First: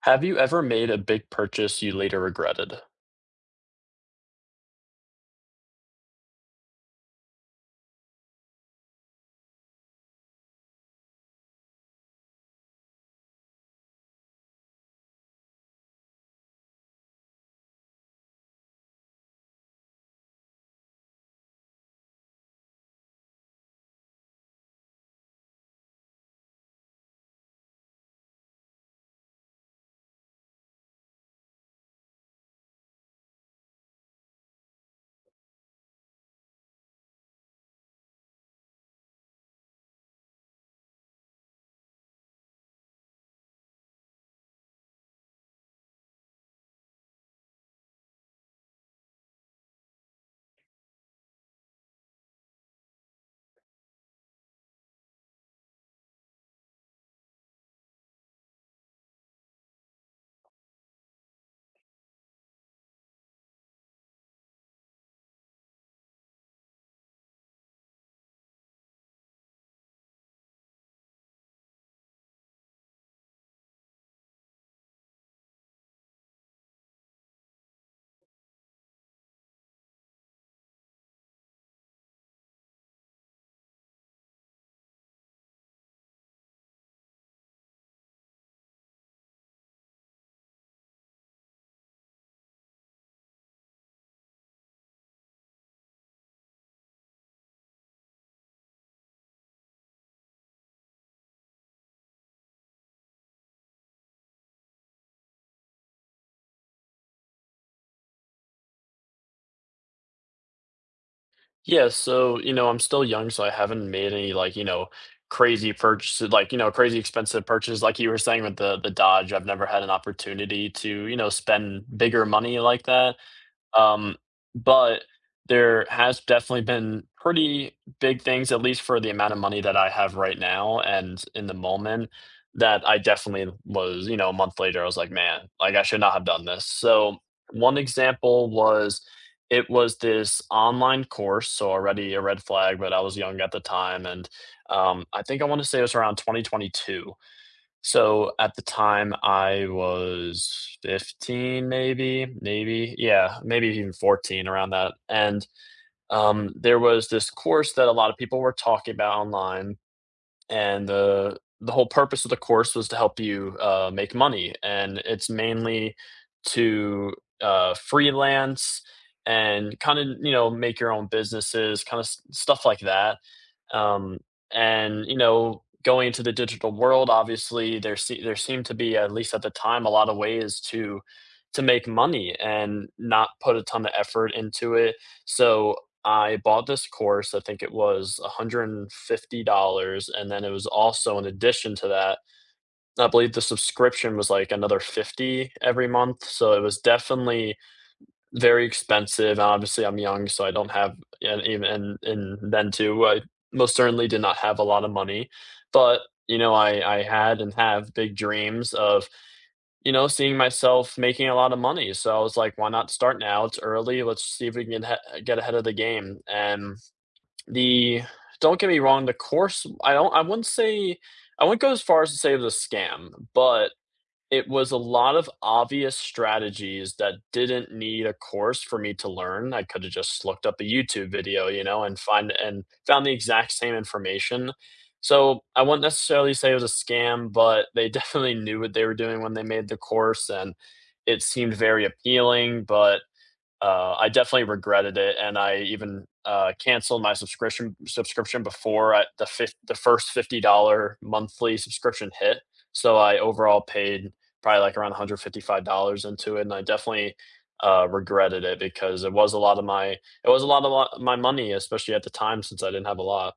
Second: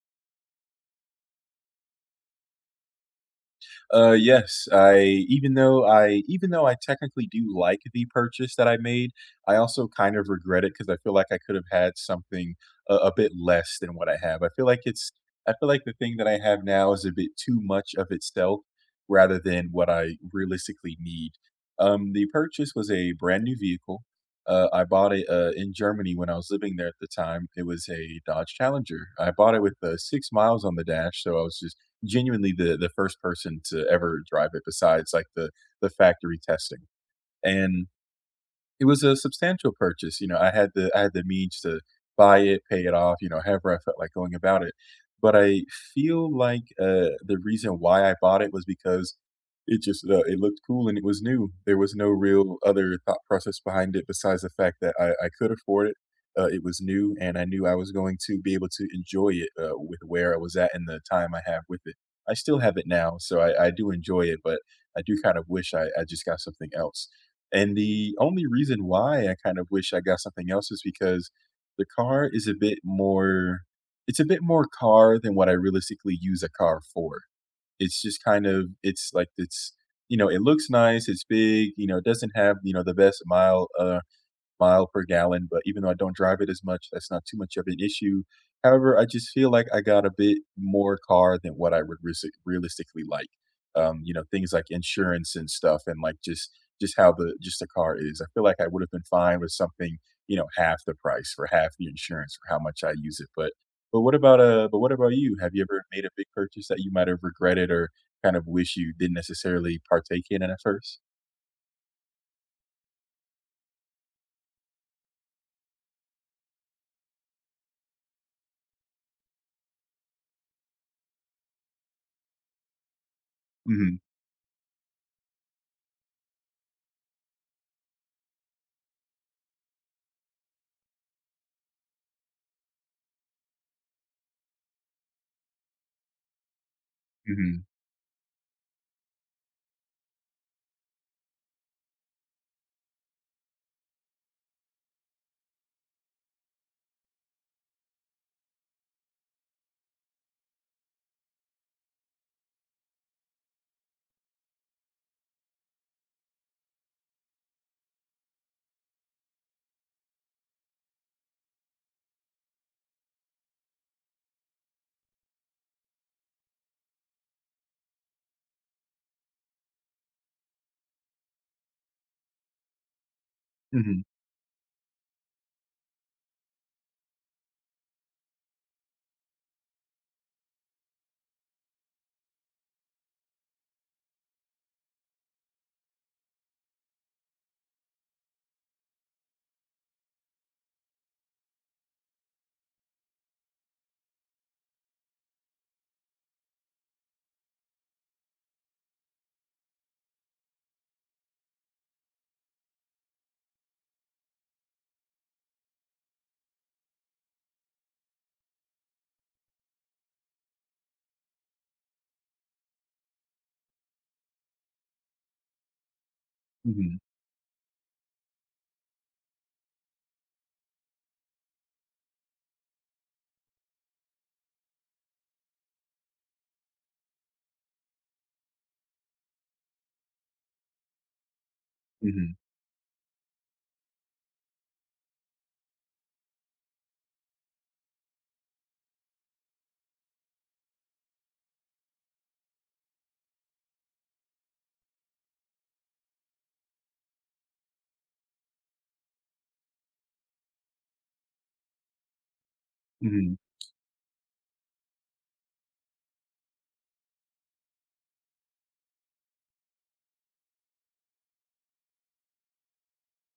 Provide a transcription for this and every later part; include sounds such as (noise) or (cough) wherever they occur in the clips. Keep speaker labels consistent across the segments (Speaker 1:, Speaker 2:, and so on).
Speaker 1: Have you ever made a big purchase you later regretted?
Speaker 2: Yes, I even though I technically do like the purchase that I made, I also kind of regret it because I feel like I could have had something a bit less than what I have. I feel like the thing that I have now is a bit too much of itself rather than what I realistically need. The purchase was a brand new vehicle. I bought it in Germany when I was living there at the time. It was a Dodge Challenger. I bought it with 6 miles on the dash, so I was just genuinely the first person to ever drive it besides like the factory testing. And it was a substantial purchase, you know, I had the means to buy it, pay it off, you know, however I felt like going about it, but I feel like, the reason why I bought it was because it just, it looked cool and it was new. There was no real other thought process behind it besides the fact that I could afford it, it was new, and I knew I was going to be able to enjoy it, with where I was at and the time I have with it. I still have it now, so I do enjoy it, but I do kind of wish I just got something else. And the only reason why I kind of wish I got something else is because the car is a bit more it's a bit more car than what I realistically use a car for. It's just kind of it's like it's You know, it looks nice, it's big, you know, it doesn't have, you know, the best mile per gallon, but even though I don't drive it as much, that's not too much of an issue. However, I just feel like I got a bit more car than what I would realistically like. You know, things like insurance and stuff and just the car is. I feel like I would have been fine with something, you know, half the price for half the insurance for how much I use it. But what about you? Have you ever made a big purchase that you might have regretted or kind of wish you didn't necessarily partake in at first?
Speaker 1: Yeah, so, you know, I'm still young, so I haven't made any like, you know, crazy purchases, like, you know, crazy expensive purchases. Like you were saying with the Dodge, I've never had an opportunity to, you know, spend bigger money like that.
Speaker 2: Mm-hmm.
Speaker 1: Um, but there has definitely been pretty big things, at least for the amount of money that I have right now and in the moment, that I definitely was, you know, a month later, I was like, man, like I should not have done this. So
Speaker 2: Mm-hmm.
Speaker 1: one example was it was this online course, so already a red flag, but I was young at the time, and I think I want to say it was around 2022, so at the time, I was 15, yeah, maybe even 14 around that. And there was this course that a lot of people were talking about online, and the whole purpose of the course was to help you make money, and it's mainly to freelance and kind of, you know, make your own businesses, kind of stuff like that.
Speaker 2: Mm-hmm.
Speaker 1: um, and you know, going into the digital world, obviously there seemed to be, at least at the time, a lot of ways to make money and not put a ton of effort into it. So I bought this course, I think it was $150, and then it was also in addition to that, I believe the subscription was, like, another 50 every month, so it was definitely very expensive, and obviously I'm young, so I don't have and even and then too, I most certainly did not have a lot of money, but, you know, I had and have big dreams of, you know, seeing myself making a lot of money, so I was like, "Why not start now? It's early, let's see if we can get ahead of the game." And
Speaker 2: Mm-hmm.
Speaker 1: the don't get me wrong, the course I don't I wouldn't say, I wouldn't go as far as to say it was a scam, but it was a lot of obvious strategies that didn't need a course for me to learn. I coulda just looked up a YouTube video, you know, and
Speaker 2: Mm-hmm.
Speaker 1: find and found the exact same information. So, I wouldn't necessarily say it was a scam, but they (laughs) definitely knew what they were doing when they made the course, and it seemed very appealing, but I definitely regretted it, and I even canceled my subscription before I, the first $50 monthly subscription hit. So I
Speaker 2: Mm-hmm.
Speaker 1: overall paid probably like around $155 into it, and I definitely regretted it because it was a lot of my it was a lot of lo- my money, especially at the time since I didn't have a lot.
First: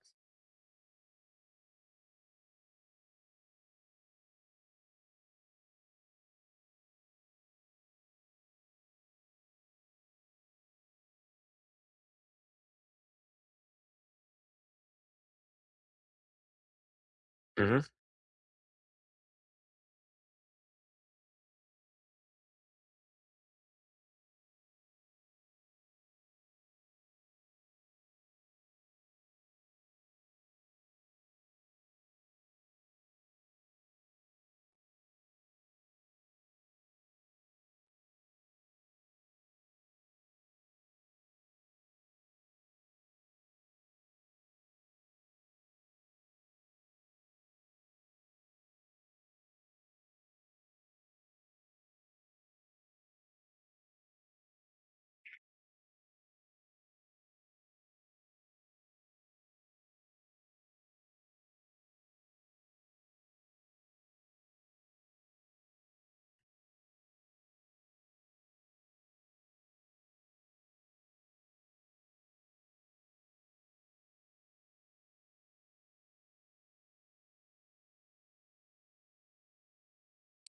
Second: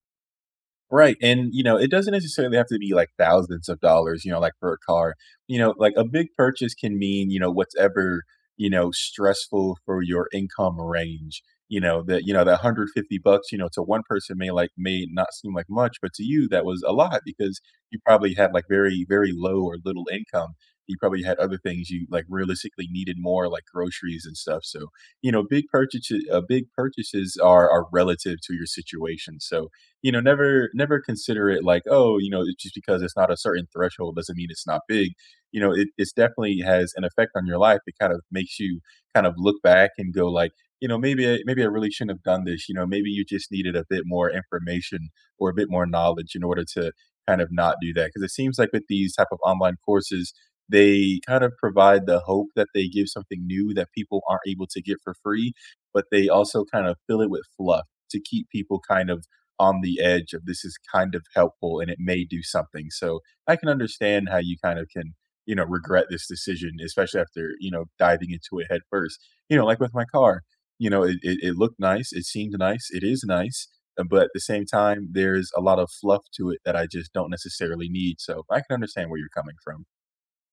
Speaker 2: Right, and, you know, it doesn't necessarily have to be, like, thousands of dollars, you know, like, for a car. You know, like, a big purchase can mean, you know, whatever, you know, stressful for your income range, you know, that 150 bucks, you know, to one person may, may not seem like much, but to you, that was a lot because
Speaker 1: Mhm.
Speaker 2: you probably had, like, very, very low or little income. You probably had other things you, like, realistically needed more, like groceries and stuff, so, you know, big purchases are relative to your situation, so you know, never consider it like, oh, you know, it's just because it's not a certain threshold doesn't mean it's not big. You know, it's definitely has an effect on your life. It kind of makes you kind of look back and go like, you know, maybe I really shouldn't have done this. You know, maybe you just needed a bit more information or a bit more knowledge in order to kind of not do that. Because it seems like with these type of online courses, they kind of provide the hope that they give something new that people aren't able to get for free, but they also kind of fill it with fluff to keep people kind of on the edge of this is kind of helpful and it may do something. So I can understand how you kind of can, you know, regret this decision, especially after, you know, diving into it head first. You know, like with my car, you know, it looked nice, it seemed nice, it is nice. But at the same time, there's a lot of fluff to it that I just don't necessarily need. So I can understand where you're coming from.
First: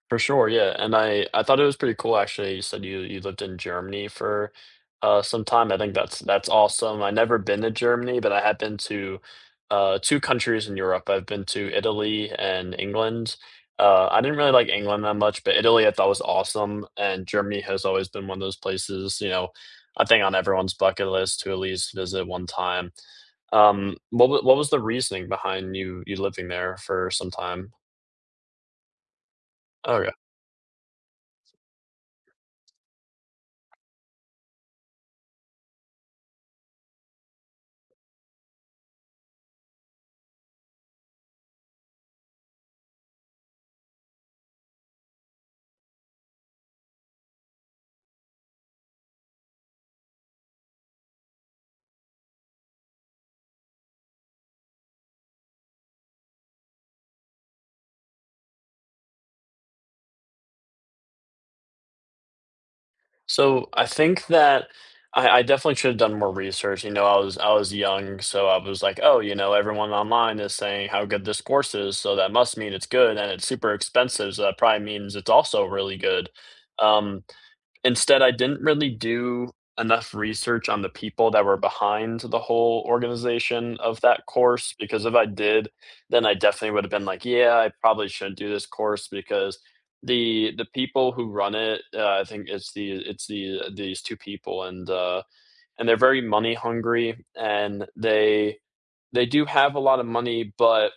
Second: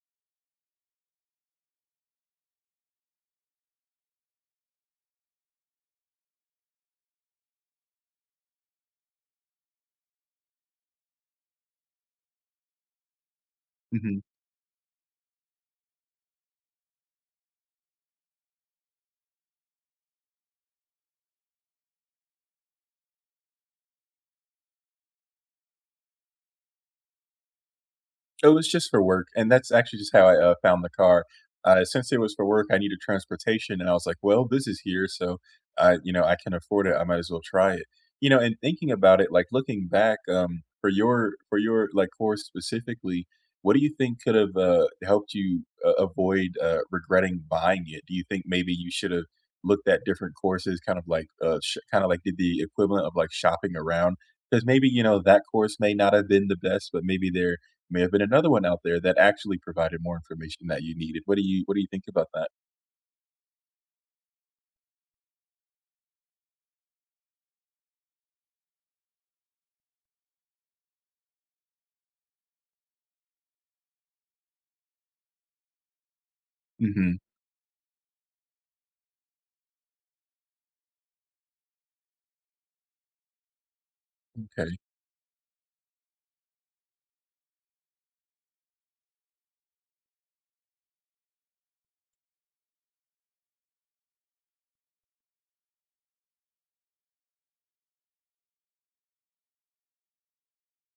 Speaker 1: For sure, yeah, and I thought it was pretty cool actually. You said you lived in Germany for some time. I think that's awesome. I never been to Germany, but I have been to two countries in Europe. I've been to Italy and England. Uh, I
Speaker 2: (laughs)
Speaker 1: didn't really like England that much, but Italy I thought was awesome, and Germany has always been one of those places, you know, I think on everyone's bucket list to at least visit one time. What was the reasoning behind you living there for some time?
Speaker 2: It was just for work, and that's actually just
Speaker 1: Okay.
Speaker 2: how I, found the car. Since it was for work, I needed transportation, and I was like, "Well, this is here, so, you know, I can afford it. I might as well try it." You know, and thinking about it, like, looking back, for your like, course specifically, what do you think could have, helped you a avoid, regretting buying it? Do you think maybe you should have looked at different courses, kind of like, sh kinda like did the equivalent of, like, shopping around? Because maybe, you know, that course may not have been the best, but maybe there may have been another one out there that actually provided more information that you needed. What do you think about that?
Speaker 1: So I think that I definitely should have done more research. You know, I was young, so I was like, oh, you know, everyone online is saying how good this course is, so that must mean it's good, and it's super expensive, so that probably means it's also really good.
Speaker 2: Mhm.
Speaker 1: Um, Instead, I didn't really do enough research on the people that were behind the whole organization of that course,
Speaker 2: Okay.
Speaker 1: because if I did, then I definitely would have been like, "Yeah, I probably shouldn't do this course because the people who run it, I think it's the these 2 people, and they're very money hungry, and they do have a lot of money, but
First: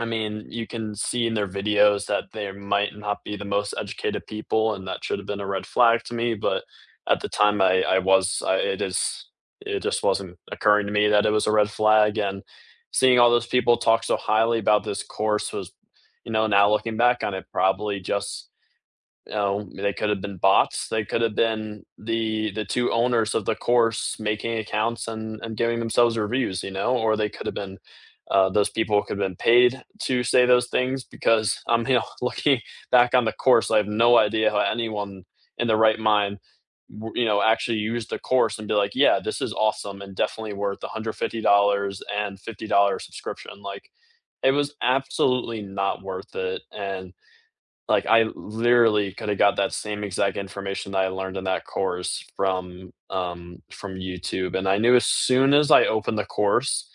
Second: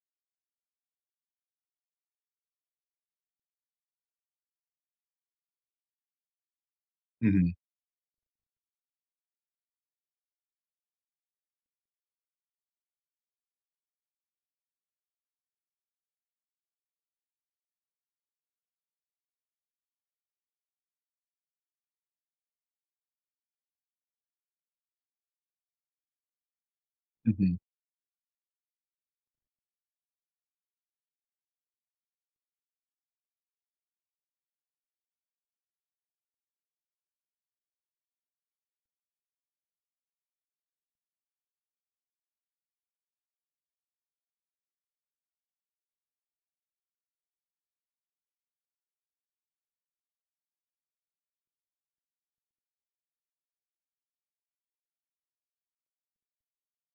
Speaker 1: I mean, you can see in their videos that they might not be the most educated people, and that should have been a red flag to me, but at the
Speaker 2: Mhm.
Speaker 1: time, I was I it is, it just wasn't occurring to me that it was a red flag, and seeing all those people talk so highly about this course was, you know, now looking back on it, probably just, you know, they could have been bots. They could have been the two owners of the course making accounts and giving themselves reviews, you know, or they could have
Speaker 2: Mhm.
Speaker 1: been those people could have been paid to say those things because I'm, you know, (laughs) looking back on the course, I have no idea how anyone in their right mind you know actually use the course and be like yeah this is awesome, and definitely worth $150 and $50 subscription. Like it was absolutely not worth it. And like, I literally could have got that same exact information that I learned in that course from YouTube, and I knew as soon as I opened the course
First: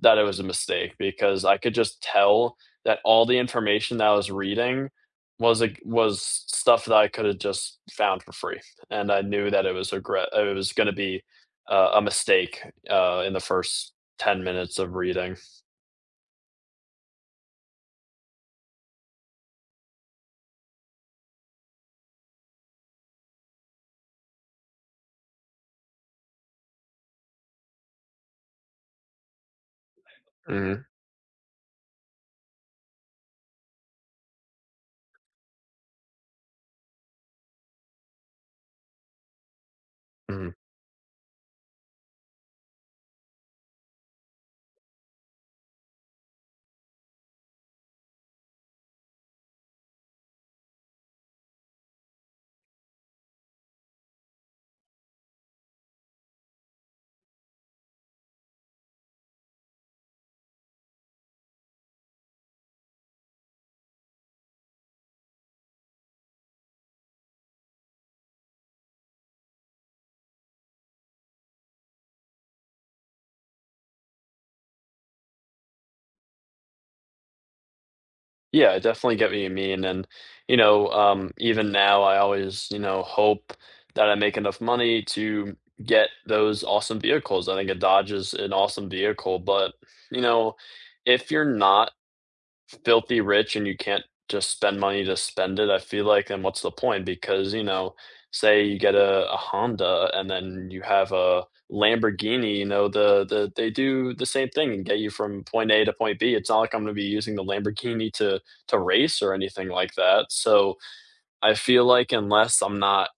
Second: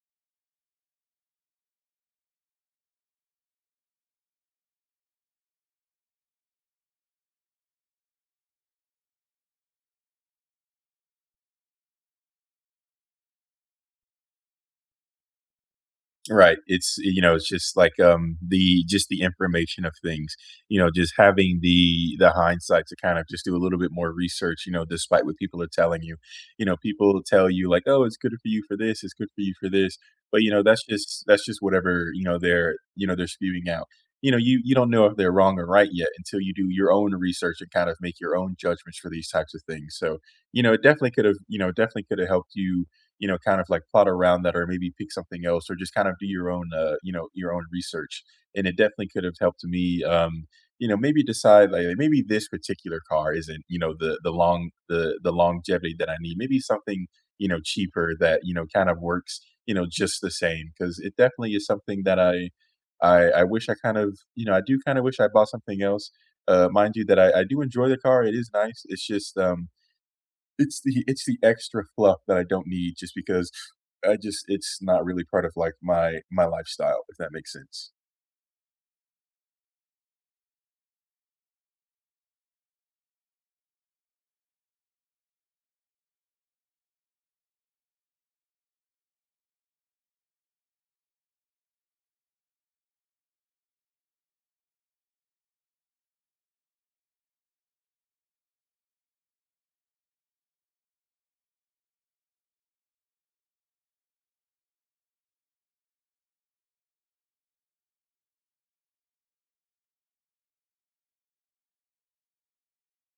Speaker 1: that it was a mistake because I could just tell that all the information that I was reading was stuff that I could have just found for free, and I knew that it was gonna be a mistake, in the first 10 minutes of reading.
Speaker 2: Right. It's You know, it's just like, the just the information of things, you know, just having the hindsight to kind of just do a little bit more research, you know, despite what people are telling you. You know, people tell you like, "Oh, it's good for you for this, it's good for you for this." But, you know,
Speaker 1: Mhm,
Speaker 2: that's just whatever, you know, you know, they're spewing out. You know, you don't know if they're wrong or right yet until you do your own research and kind of make your own judgments for these types of things. So,
Speaker 1: mhm.
Speaker 2: you know, it definitely could have, you know, definitely could have helped you you know, kind of like plot around that or maybe pick something else or just kind of do your own, you know, your own research. And it definitely could have helped me, you know, maybe decide like, maybe this particular car isn't, you know, the longevity that I need. Maybe something, you know, cheaper that, you know, kind of works, you know, just the same. Cause it definitely is something that I wish I kind of, you know, I do kind of wish I bought something else. Mind you, that I do enjoy the car. It is nice. It's just, it's the extra fluff that I don't need just because I just it's not really part of, like, my lifestyle, if that makes sense.
Speaker 1: Yeah, it definitely get what you mean. And, you know, even now, I always, you know, hope that I make enough money to get those awesome vehicles. I think a Dodge is an awesome vehicle, but, you know, if you're not filthy rich and you can't just spend money to spend it, I feel like then what's the point? Because, you know, say you get a Honda, and then you have a Lamborghini, you know, the they do the same thing and get you from point A to point B. It's not like I'm gonna be using the Lamborghini to race or anything like that. So I feel like unless I'm not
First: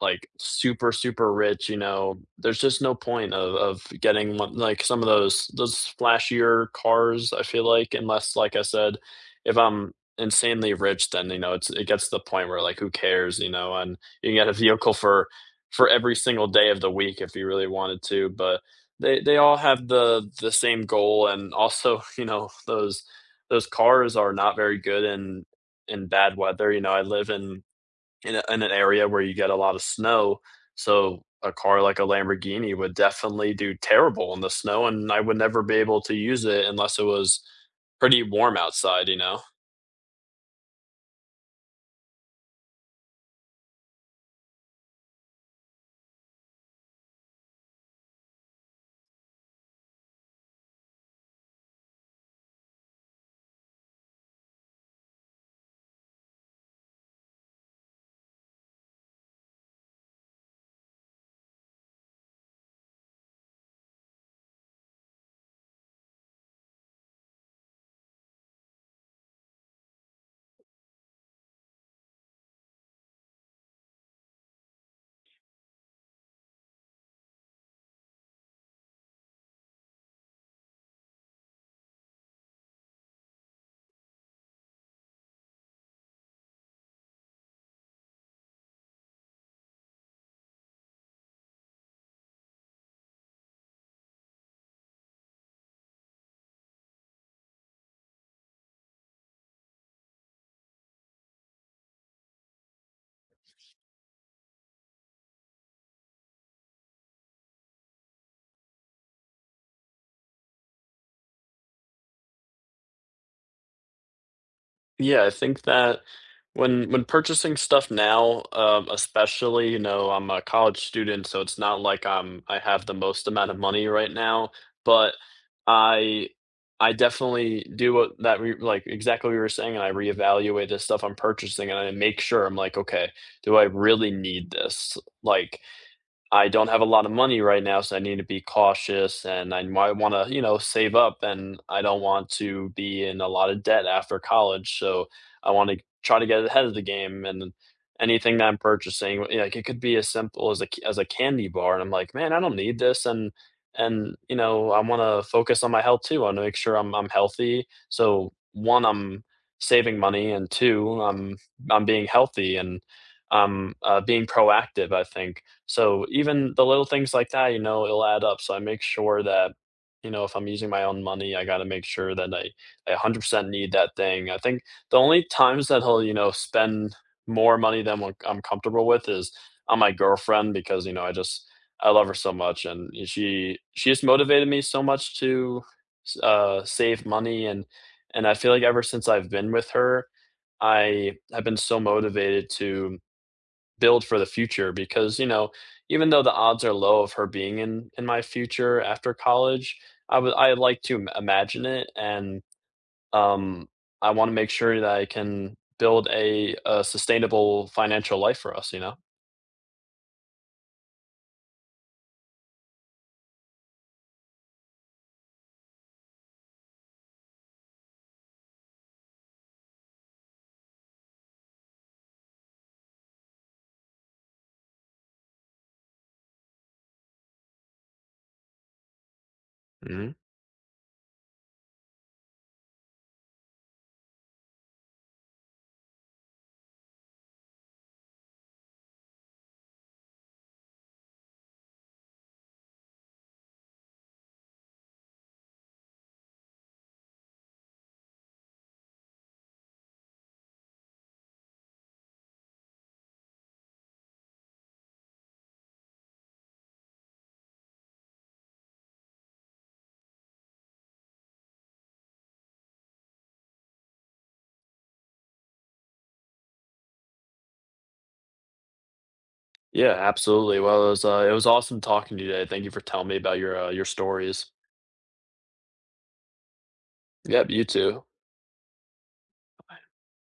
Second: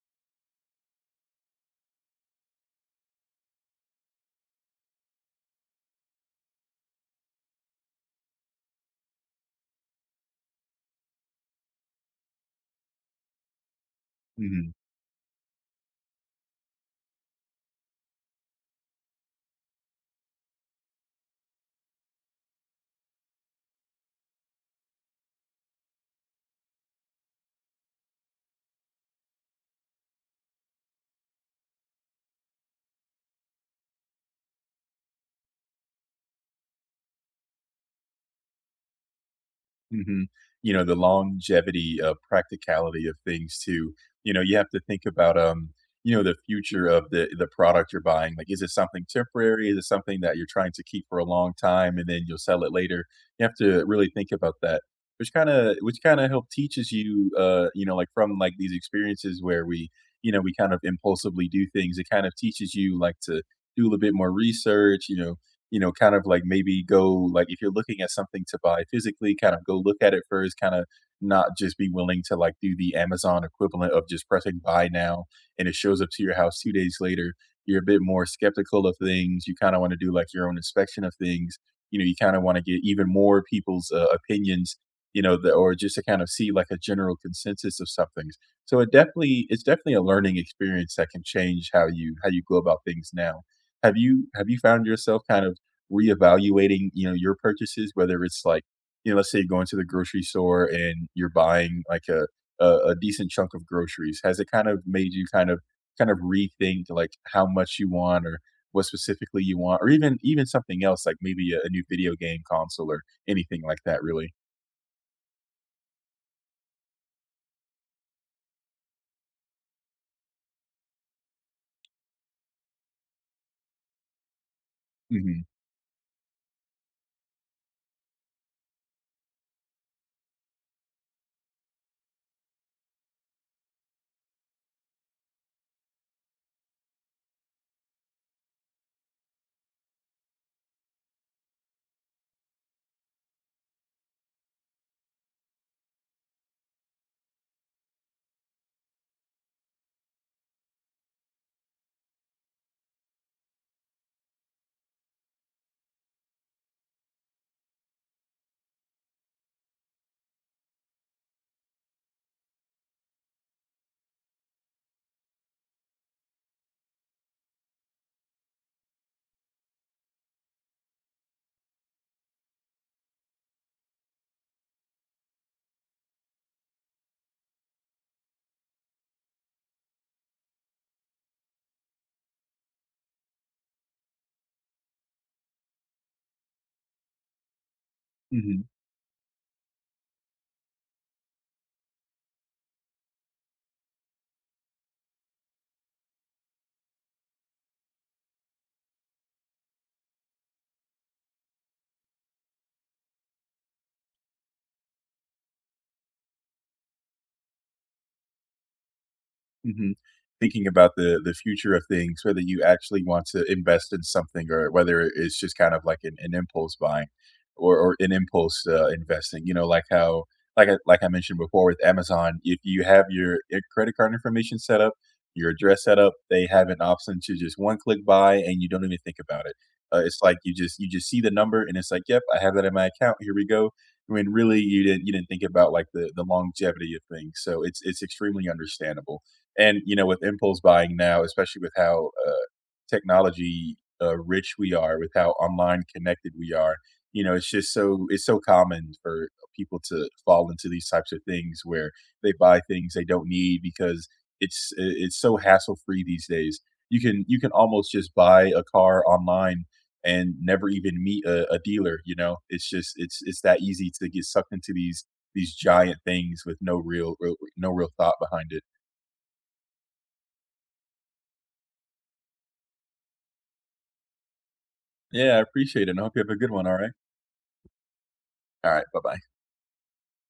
Speaker 1: like super rich, you know, there's just no point of getting one like some of those flashier cars, I feel like, unless, like I said, if I'm insanely rich, then, you know, it gets to the point where like who cares, you know, and you can get a
Speaker 2: Mhm.
Speaker 1: vehicle for every single day of the week if you really wanted to, but they all have the same goal, and also, (laughs) you know, those cars are not very good in bad weather, you know, I live in in an area where you get a lot of snow. So a car like a Lamborghini would definitely do terrible in the snow, and I would never be able to use it unless it was pretty warm outside, you know?
Speaker 2: Mhm. You know, the longevity, practicality of things too. You know, you have to think about, you know, the future of the product you're buying. Like, is it something temporary? Is it something that you're trying to keep for a long time and then you'll sell it later? You have to really think about that, which kinda help teaches you, you know, like, from, like, these experiences where we, you know, we kind of impulsively do things. It kind of teaches you, like, to do a little bit more research, you know, kind of like maybe go like if you're looking at something to buy physically, kind of go look at it first, kind of not just be willing to like do the Amazon equivalent of just pressing buy now and it shows up to your house 2 days later. You're a bit more skeptical of things. You kind of want to do like your own inspection of things. You know, you kind of want to get even more people's opinions. Or just to kind of see like a general consensus of some things. So it's definitely a learning experience that can change how you go about things now. Have you found yourself kind of reevaluating, you know, your purchases, whether it's like, you know, let's say you're going to the grocery store and you're buying like a decent chunk of groceries. Has it kind of made you kind of rethink like how much you want or what specifically you want or even something else like maybe a new video game console or anything like that really?
Speaker 1: Yeah, I think that when purchasing stuff now, especially, you know, I'm a college student, so it's not like I have the most amount of money right now, but
Speaker 2: Mhm.
Speaker 1: I I definitely do what that re like exactly what you were saying, and I reevaluate the stuff I'm purchasing and I make sure I'm like, okay, do I really need this? Like, I don't have a lot of money right now, so I need to be cautious and I might want to, you know, save up, and I don't want to be in a lot of debt after college. So I want to try to get ahead of the game, and then anything that I'm purchasing, you like it could be as simple as as a candy bar, and I'm like, "Man, I don't need this." And you know, I want to focus on my health too. I want to make sure I'm healthy. So one, I'm saving money, and two, I'm being healthy, and I'm, being proactive, I think. So even the little things like that, you know, it'll add up. So I make sure that, you know, if I'm using my own money, I gotta make sure that I 100% need that thing. I think the only times that he'll, you know, spend more money than what I'm comfortable with is on my girlfriend because, you know, I love her so much, and she has motivated me so much to save money. And I feel like
Speaker 2: Mhm.
Speaker 1: ever since I've been with her, I have been so motivated to build for the future, because you know, even though the odds are low of her being in my future after college, I would, I like to imagine it, and um I want to make sure that I can build a sustainable financial life for us, you know.
Speaker 2: Mhm. Thinking about the future of things, whether you actually want to invest in something or whether it's just kind of like an impulse buying or an impulse investing, you know, like how like I mentioned before with Amazon, if you have your credit card information set up, your address set up, they have an option to just one click buy and you don't even think about it.
Speaker 1: Hmm,
Speaker 2: It's like you just see the number and it's like, yep, I have that in my account. Here we go. I mean, really you didn't think about like the longevity of things. So it's extremely understandable and, you know, with impulse buying now, especially with how, technology, rich we are, with how online connected we are, you know, it's so common for people to fall into these types of things where they buy things they don't need because it's so hassle free these days. You can almost just buy a car online and never even meet a dealer, you know? It's just It's that easy to get sucked into these giant things with no real real no real thought behind it.
Speaker 1: yeah absolutely. Well it was, it was awesome talking to you today. Thank you for telling me about your, your stories.
Speaker 2: Yeah, I appreciate it, and I hope you have a good one, all right?
Speaker 1: Yep, you too.
Speaker 2: All right, bye-bye.